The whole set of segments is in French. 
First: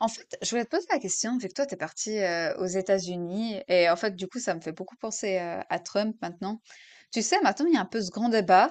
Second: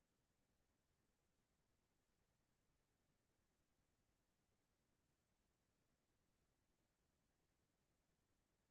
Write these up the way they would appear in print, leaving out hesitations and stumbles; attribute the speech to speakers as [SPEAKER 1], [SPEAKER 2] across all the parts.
[SPEAKER 1] En fait, je voulais te poser la question, vu que toi, tu es parti aux États-Unis, et en fait, du coup, ça me fait beaucoup penser à Trump maintenant. Tu sais, maintenant, il y a un peu ce grand débat.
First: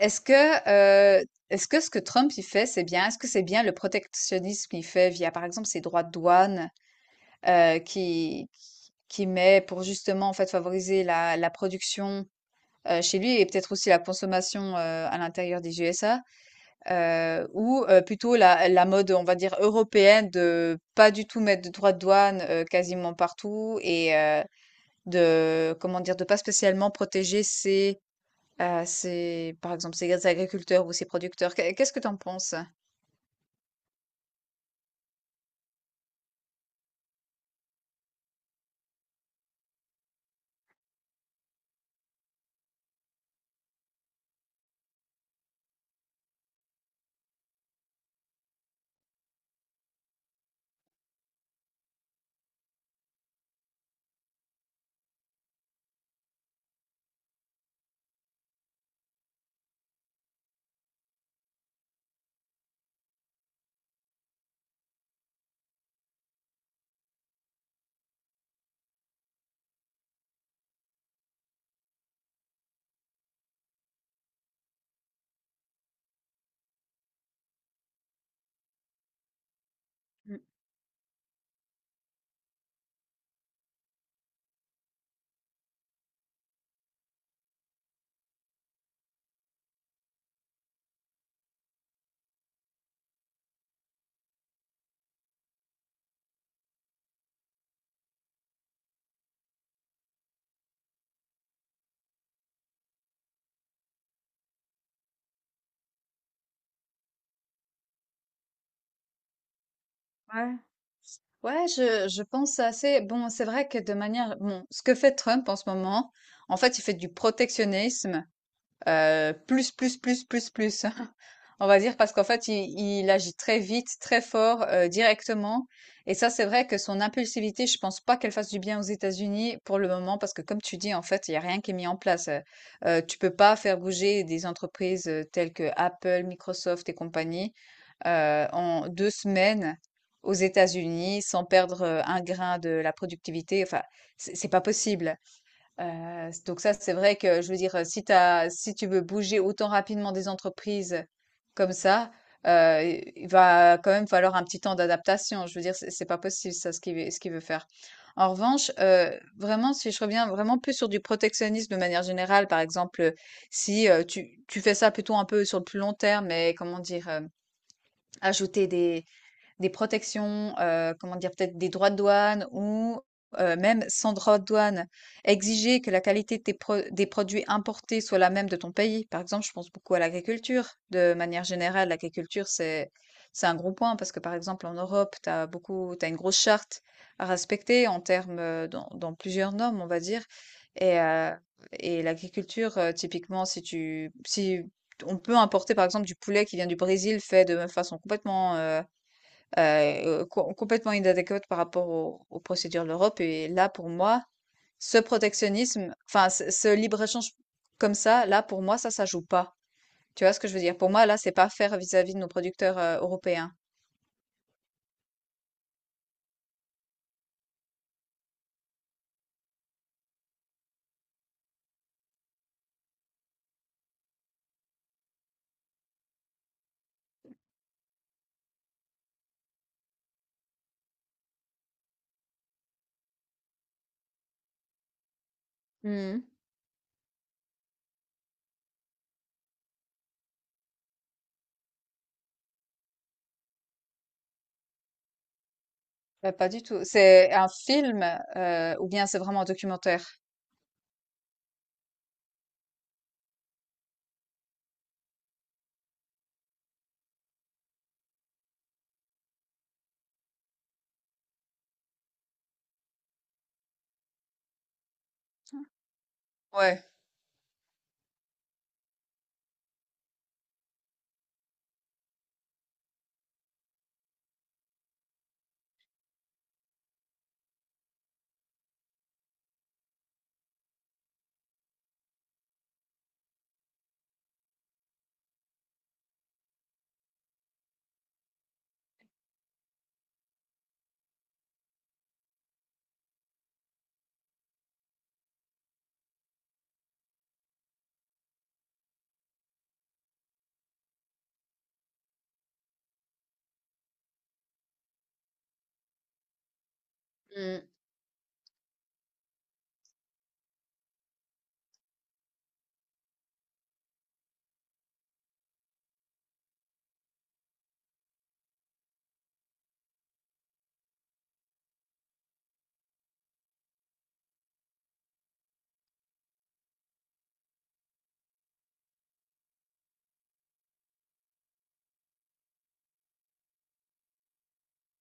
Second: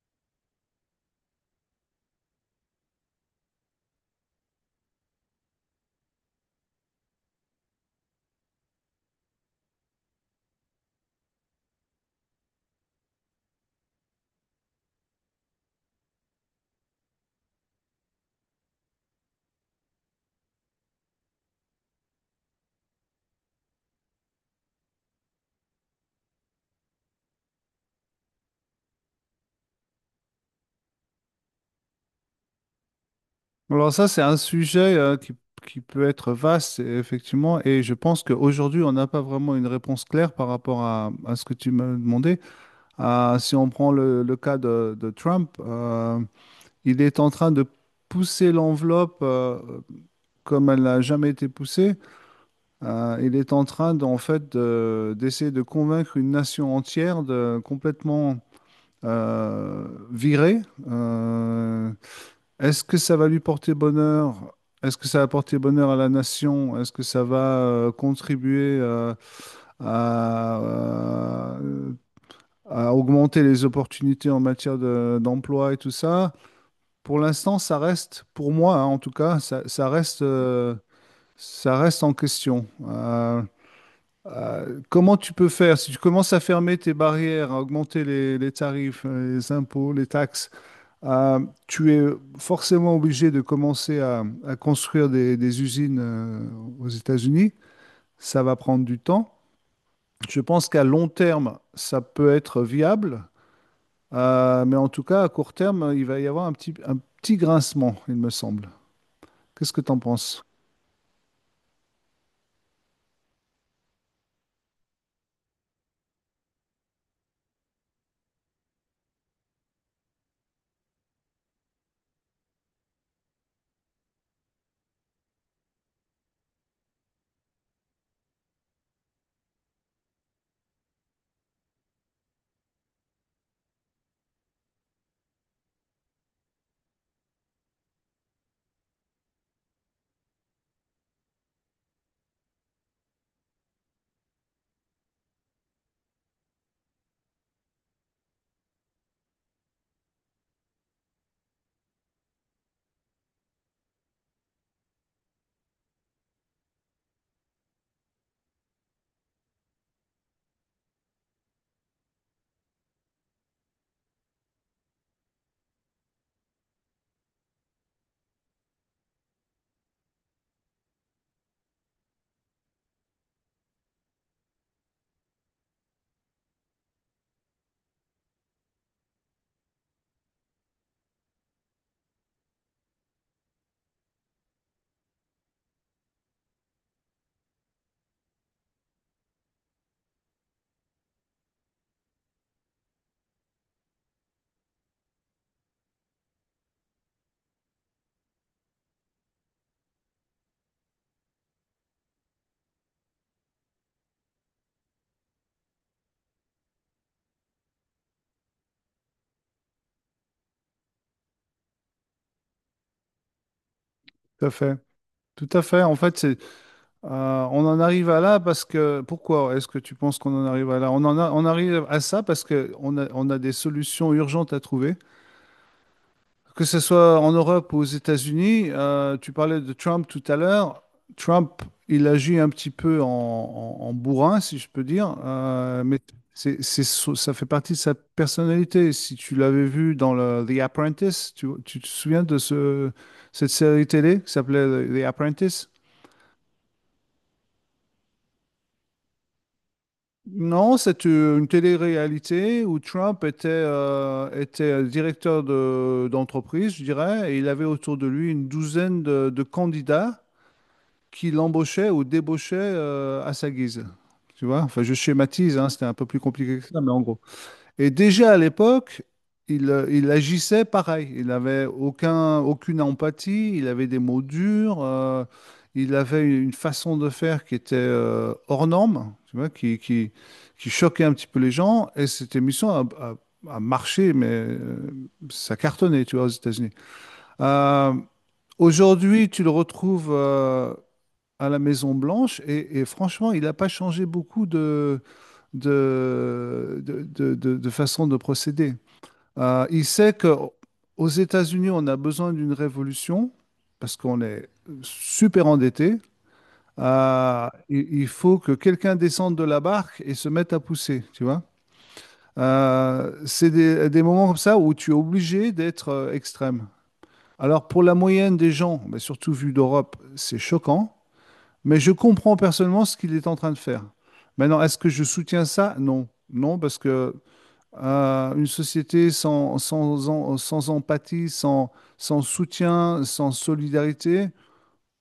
[SPEAKER 1] Est-ce que, euh, est-ce que ce que Trump il fait, c'est bien? Est-ce que c'est bien le protectionnisme qu'il fait via, par exemple, ses droits de douane euh, qui, qui met pour justement, en fait, favoriser la production chez lui et peut-être aussi la consommation à l'intérieur des USA? Ou plutôt la mode, on va dire, européenne de pas du tout mettre de droits de douane, quasiment partout et de comment dire? De pas spécialement protéger ses, par exemple, ces agriculteurs ou ces producteurs. Qu'est-ce que tu en penses?
[SPEAKER 2] Alors ça, c'est un sujet qui peut être vaste, effectivement, et je pense qu'aujourd'hui, on n'a pas vraiment une réponse claire par rapport à ce que tu m'as demandé. Ah, si on prend le cas de Trump, il est en train de pousser l'enveloppe comme elle n'a jamais été poussée. Il est en train, d'en fait, de- d'essayer de convaincre une nation entière de complètement virer. euh, Est-ce que ça va lui porter bonheur? Est-ce que ça va porter bonheur à la nation? Est-ce que ça va contribuer à, euh, à augmenter les opportunités en matière d'emploi et tout ça? Pour l'instant, ça reste, pour moi hein, en tout cas,
[SPEAKER 1] Mmh,
[SPEAKER 2] ça reste en question. Comment tu peux faire? Si tu commences à fermer tes barrières, à augmenter les tarifs, les impôts, les taxes, euh, tu es forcément obligé de commencer à construire des usines aux États-Unis. Ça va prendre du temps. Je pense qu'à long terme, ça peut être viable. Mais en tout cas, à court terme, il va y avoir un petit grincement, il me semble. Qu'est-ce que tu en penses?
[SPEAKER 1] ouais. Ouais, je pense assez bon, c'est vrai que de manière bon, ce que fait Trump en ce moment, en fait, il fait du protectionnisme plus, plus, plus, plus, plus. On va dire parce qu'en fait, il agit très vite, très fort, directement. Et ça, c'est vrai que son impulsivité, je pense pas qu'elle fasse du bien aux États-Unis pour le moment, parce que comme tu dis, en fait, il y a rien qui est mis en place. Tu peux pas faire bouger des entreprises telles que Apple, Microsoft et compagnie en deux semaines aux États-Unis sans perdre un grain de la productivité. Enfin, c'est pas possible. Donc ça, c'est vrai que je veux dire, si tu si tu veux bouger autant rapidement des entreprises comme ça, heu, i il va quand même falloir un petit temps d'adaptation. Je veux dire, c'est pas possible ça, ce qu'il veut faire. En revanche, vraiment, si je reviens vraiment plus sur du protectionnisme de manière générale, par exemple, si, tu fais ça plutôt un peu sur le plus long terme, mais comment dire? Ajouter des protections, comment dire? Peut-être des droits de douane ou, même sans droits de douane, exiger que la qualité de tes pro des produits importés soit la même de ton pays. Par exemple, je pense beaucoup à l'agriculture. De manière générale, l'agriculture, c'est un gros point parce que, par exemple, en Europe, tu as beaucoup tu une grosse charte à respecter en termes, dans dans plusieurs normes, on va dire. et heu et l'agriculture, typiquement, si on peut importer, par exemple, du poulet qui vient du Brésil fait de façon complètement inadéquate par rapport aux procédures de l'Europe. Et là, pour moi, ce protectionnisme, enfin, ce libre-échange comme ça, là, pour moi, ça joue pas. Tu vois ce que je veux dire? Pour moi, là, c'est pas faire vis-à-vis de nos producteurs, européens.
[SPEAKER 2] Tout à fait. Tout à fait. En fait, euh, on en arrive à là parce que... Pourquoi est-ce que tu penses qu'on en arrive à là? On arrive à ça parce on a des solutions urgentes à trouver. Que ce soit en Europe ou aux États-Unis, tu parlais de Trump tout à l'heure. Trump, il agit un petit peu en bourrin, si je peux dire, mais
[SPEAKER 1] Mhm.
[SPEAKER 2] ça fait partie de sa personnalité. Si tu l'avais vu dans The Apprentice, tu te souviens de ce, cette série télé qui s'appelait The Apprentice?
[SPEAKER 1] Bah, pas du tout. C'est un film, ou bien c'est vraiment un documentaire?
[SPEAKER 2] Non, c'est une télé-réalité où Trump était, était directeur d'entreprise, je dirais, et il avait autour de lui une douzaine de candidats qui l'embauchait ou débauchait à sa guise. Tu vois? Enfin, je schématise, hein, c'était un peu plus compliqué que ça,
[SPEAKER 1] Ouais.
[SPEAKER 2] mais en gros. Et déjà à l'époque, il agissait pareil. Il n'avait aucun, aucune empathie, il avait des mots durs, il avait une façon de faire qui était hors norme, tu vois, qui choquait un petit peu les gens. Et cette émission a marché, mais ça cartonnait, tu vois, aux États-Unis. Euh, Aujourd'hui, tu le retrouves. À la Maison Blanche et franchement, il n'a pas changé beaucoup de façon de procéder. Il sait que aux États-Unis, on a besoin d'une révolution parce qu'on est super endetté.
[SPEAKER 1] Mhm.
[SPEAKER 2] Il faut que quelqu'un descende de la barque et se mette à pousser, tu vois. C'est des moments comme ça où tu es obligé d'être extrême. Alors pour la moyenne des gens, mais surtout vu d'Europe, c'est choquant. Mais je comprends personnellement ce qu'il est en train de faire. Maintenant, est-ce que je soutiens ça? Non. Non, parce que une société sans empathie, sans, sans soutien, sans solidarité,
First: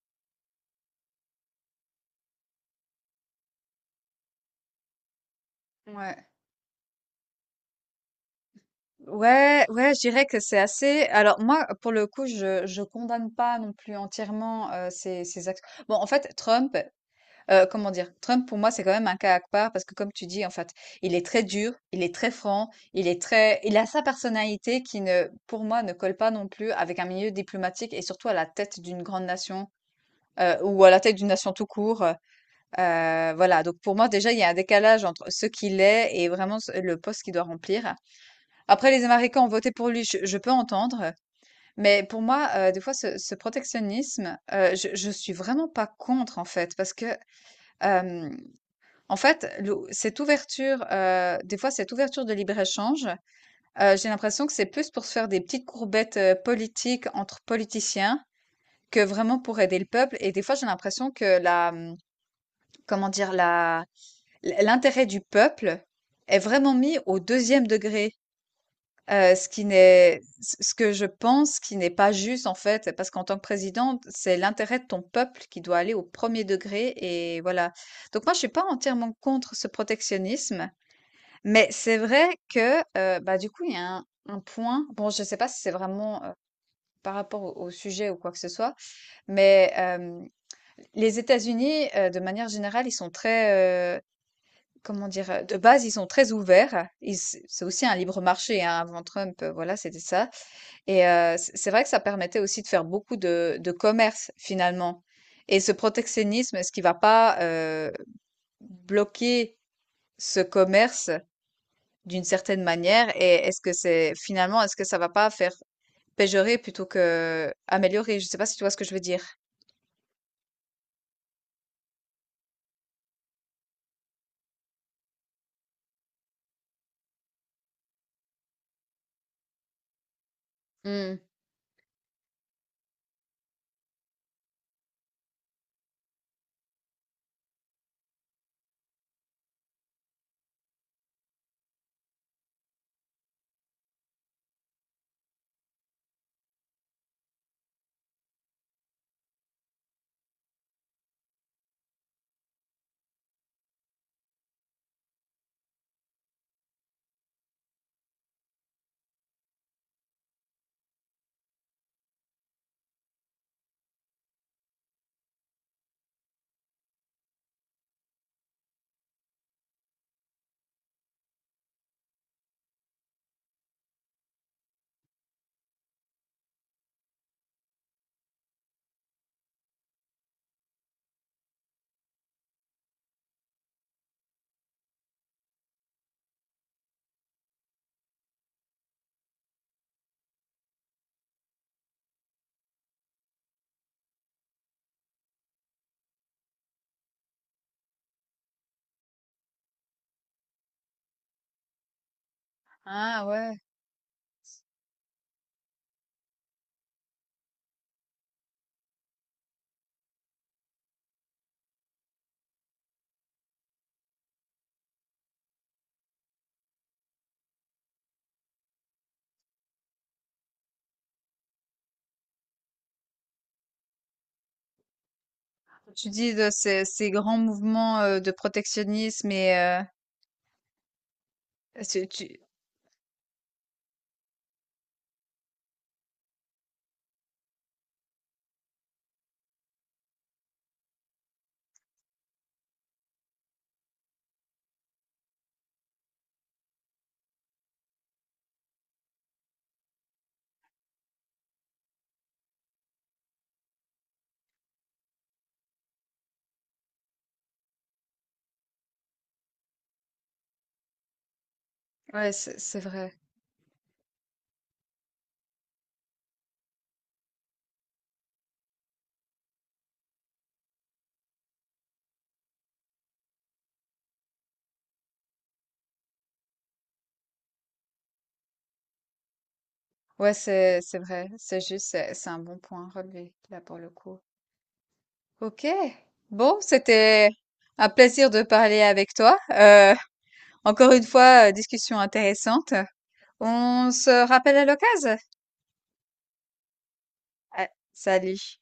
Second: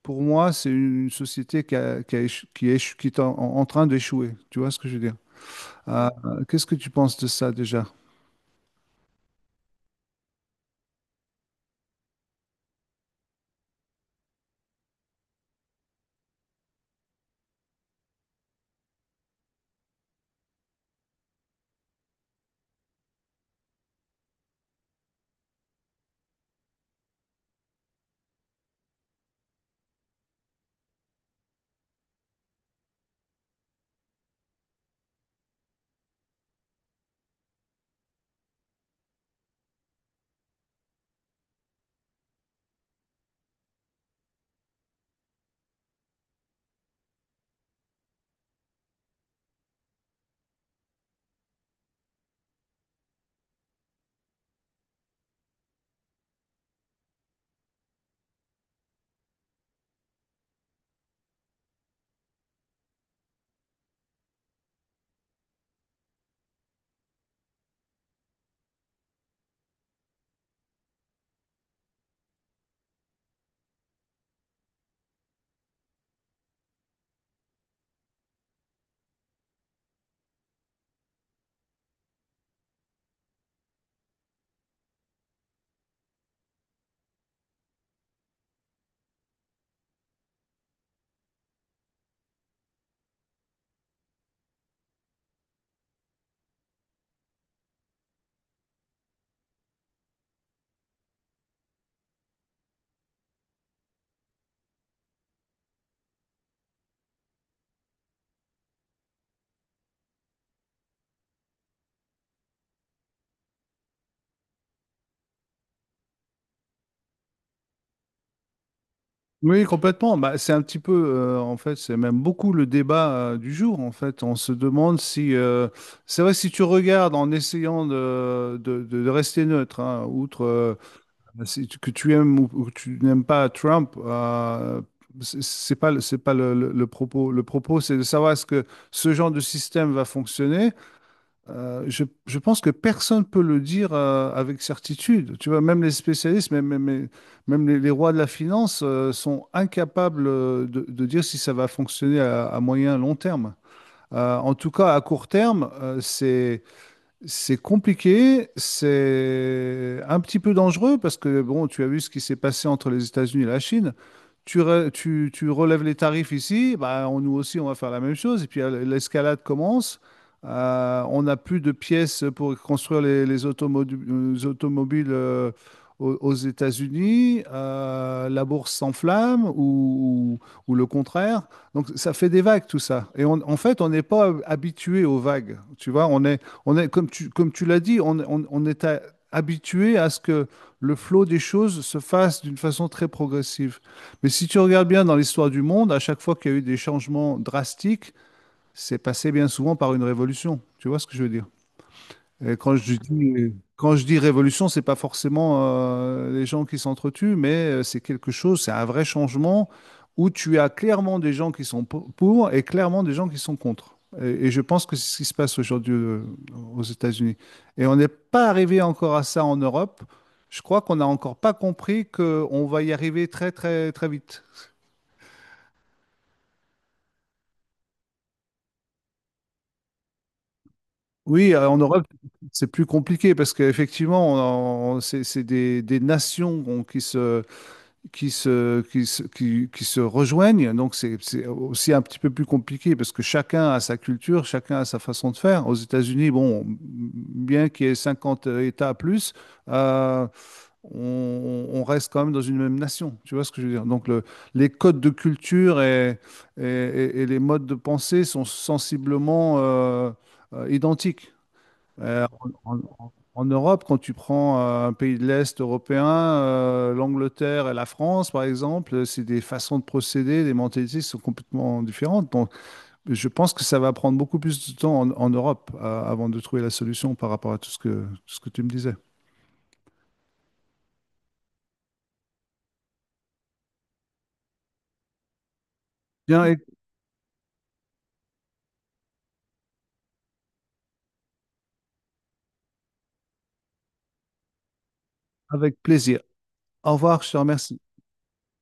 [SPEAKER 2] pour moi, c'est une société qui, a éche- qui est en train d'échouer. Tu vois ce que je veux dire? Euh,
[SPEAKER 1] Ouais.
[SPEAKER 2] qu'est-ce que tu penses de ça déjà?
[SPEAKER 1] Ouais, ouais, je dirais que c'est assez. Alors moi, pour le coup, je condamne pas non plus entièrement ces actions. Bon, en fait, Trump, comment dire, Trump pour moi c'est quand même un cas à part parce que comme tu dis, en fait, il est très dur, il est très franc, il est très, il a sa personnalité qui ne, pour moi, ne colle pas non plus avec un milieu diplomatique et surtout à la tête d'une grande nation. Ou à la tête d'une nation tout court. Voilà, donc pour moi déjà, il y a un décalage entre ce qu'il est et vraiment le poste qu'il doit remplir. Après, les Américains ont voté pour lui, je peux entendre, mais pour moi, des fois, ce protectionnisme, je suis vraiment pas contre, en fait, parce que, euh, en fait, cette ouverture, des fois, cette ouverture de libre-échange, j'ai l'impression que c'est plus pour se faire des petites courbettes politiques entre politiciens que vraiment pour aider le peuple. Et des fois, j'ai l'impression que la, l'intérêt du peuple est vraiment mis au deuxième degré. Ce qui n'est ce que je pense qui n'est pas juste, en fait, parce qu'en tant que présidente, c'est l'intérêt de ton peuple qui doit aller au premier degré et voilà. Donc moi, je suis pas entièrement contre ce protectionnisme, mais c'est vrai que, bah, du coup, il y a un point, bon, je sais pas si c'est vraiment, par rapport au sujet ou quoi que ce soit, mais les États-Unis, de manière générale, ils sont très, comment dire? De base, ils sont très ouverts. Ils C'est aussi un libre marché, hein, avant Trump, voilà, c'était ça. Et c'est vrai que ça permettait aussi de faire beaucoup de commerce finalement, et ce protectionnisme, est-ce qu'il va pas, bloquer ce commerce d'une certaine manière? Et est-ce que c'est finalement, est-ce que ça va pas faire péjorer plutôt que améliorer? Je sais pas si tu vois ce que je veux dire?
[SPEAKER 2] Oui, complètement. Bah, c'est un petit peu, en fait, c'est même beaucoup le débat du jour. En fait, on se demande si, c'est vrai, si tu regardes en essayant de rester neutre, hein, outre
[SPEAKER 1] Mmh.
[SPEAKER 2] si que tu aimes ou que tu n'aimes pas Trump, c'est pas, c'est pas le propos. Le propos, c'est de savoir est-ce que ce genre de système va fonctionner. Je pense que personne ne peut le dire avec certitude. Tu vois, même les spécialistes, même les rois de la finance sont incapables de dire si ça va fonctionner à moyen, long terme. En tout cas, à court terme, c'est compliqué, c'est un petit peu dangereux parce que bon, tu as vu ce qui s'est passé entre les États-Unis et la Chine. Tu relèves les tarifs ici, bah, nous aussi on va faire la même chose et puis l'escalade commence. On n'a plus de pièces pour construire les automobiles aux États-Unis. La bourse s'enflamme ou le contraire. Donc ça fait des vagues tout ça. Et en fait, on n'est pas habitué aux vagues. Tu vois, on est, comme tu l'as dit, on est habitué à ce que le flot des choses se fasse d'une façon très progressive. Mais si tu regardes bien dans l'histoire du monde, à chaque fois qu'il y a eu des changements drastiques, c'est passé bien souvent par une révolution. Tu vois ce que je veux dire? Et
[SPEAKER 1] Ah ouais,
[SPEAKER 2] quand je dis révolution, c'est pas forcément les gens qui s'entretuent, mais c'est quelque chose, c'est un vrai changement où tu as clairement des gens qui sont pour et clairement des gens qui sont contre. Et je pense que c'est ce qui se passe aujourd'hui aux États-Unis. Et on n'est pas arrivé encore à ça en Europe. Je crois qu'on n'a encore pas compris qu'on va y arriver très, très, très vite.
[SPEAKER 1] tu dis de ces grands mouvements, de protectionnisme et
[SPEAKER 2] Oui, en Europe,
[SPEAKER 1] tu tu
[SPEAKER 2] c'est plus compliqué parce qu'effectivement, c'est des nations bon, qui se rejoignent. Donc, c'est aussi un petit peu plus compliqué parce que chacun a sa culture, chacun a sa façon de faire. Aux États-Unis, bon, bien qu'il y ait 50 États plus, euh, on reste quand même dans une même nation. Tu vois ce que je veux dire? Donc, les codes de culture et les modes de pensée sont sensiblement identiques. Euh,
[SPEAKER 1] ouais, c'est c'est vrai.
[SPEAKER 2] En Europe, quand tu prends un pays de l'Est européen, l'Angleterre et la France, par exemple, c'est des façons de procéder, des mentalités qui sont complètement différentes. Donc, je pense que ça va prendre beaucoup plus de temps en Europe avant de trouver la solution par rapport à tout ce que tu me disais.
[SPEAKER 1] Ouais, c'est vrai, c'est juste, c'est un bon point relevé là pour le coup. Ok.
[SPEAKER 2] Bien, et
[SPEAKER 1] Bon, c'était un plaisir de parler avec toi. Encore une fois, discussion intéressante. On se rappelle à l'occasion.
[SPEAKER 2] avec plaisir. Au revoir, je te
[SPEAKER 1] Ah,
[SPEAKER 2] remercie.
[SPEAKER 1] salut.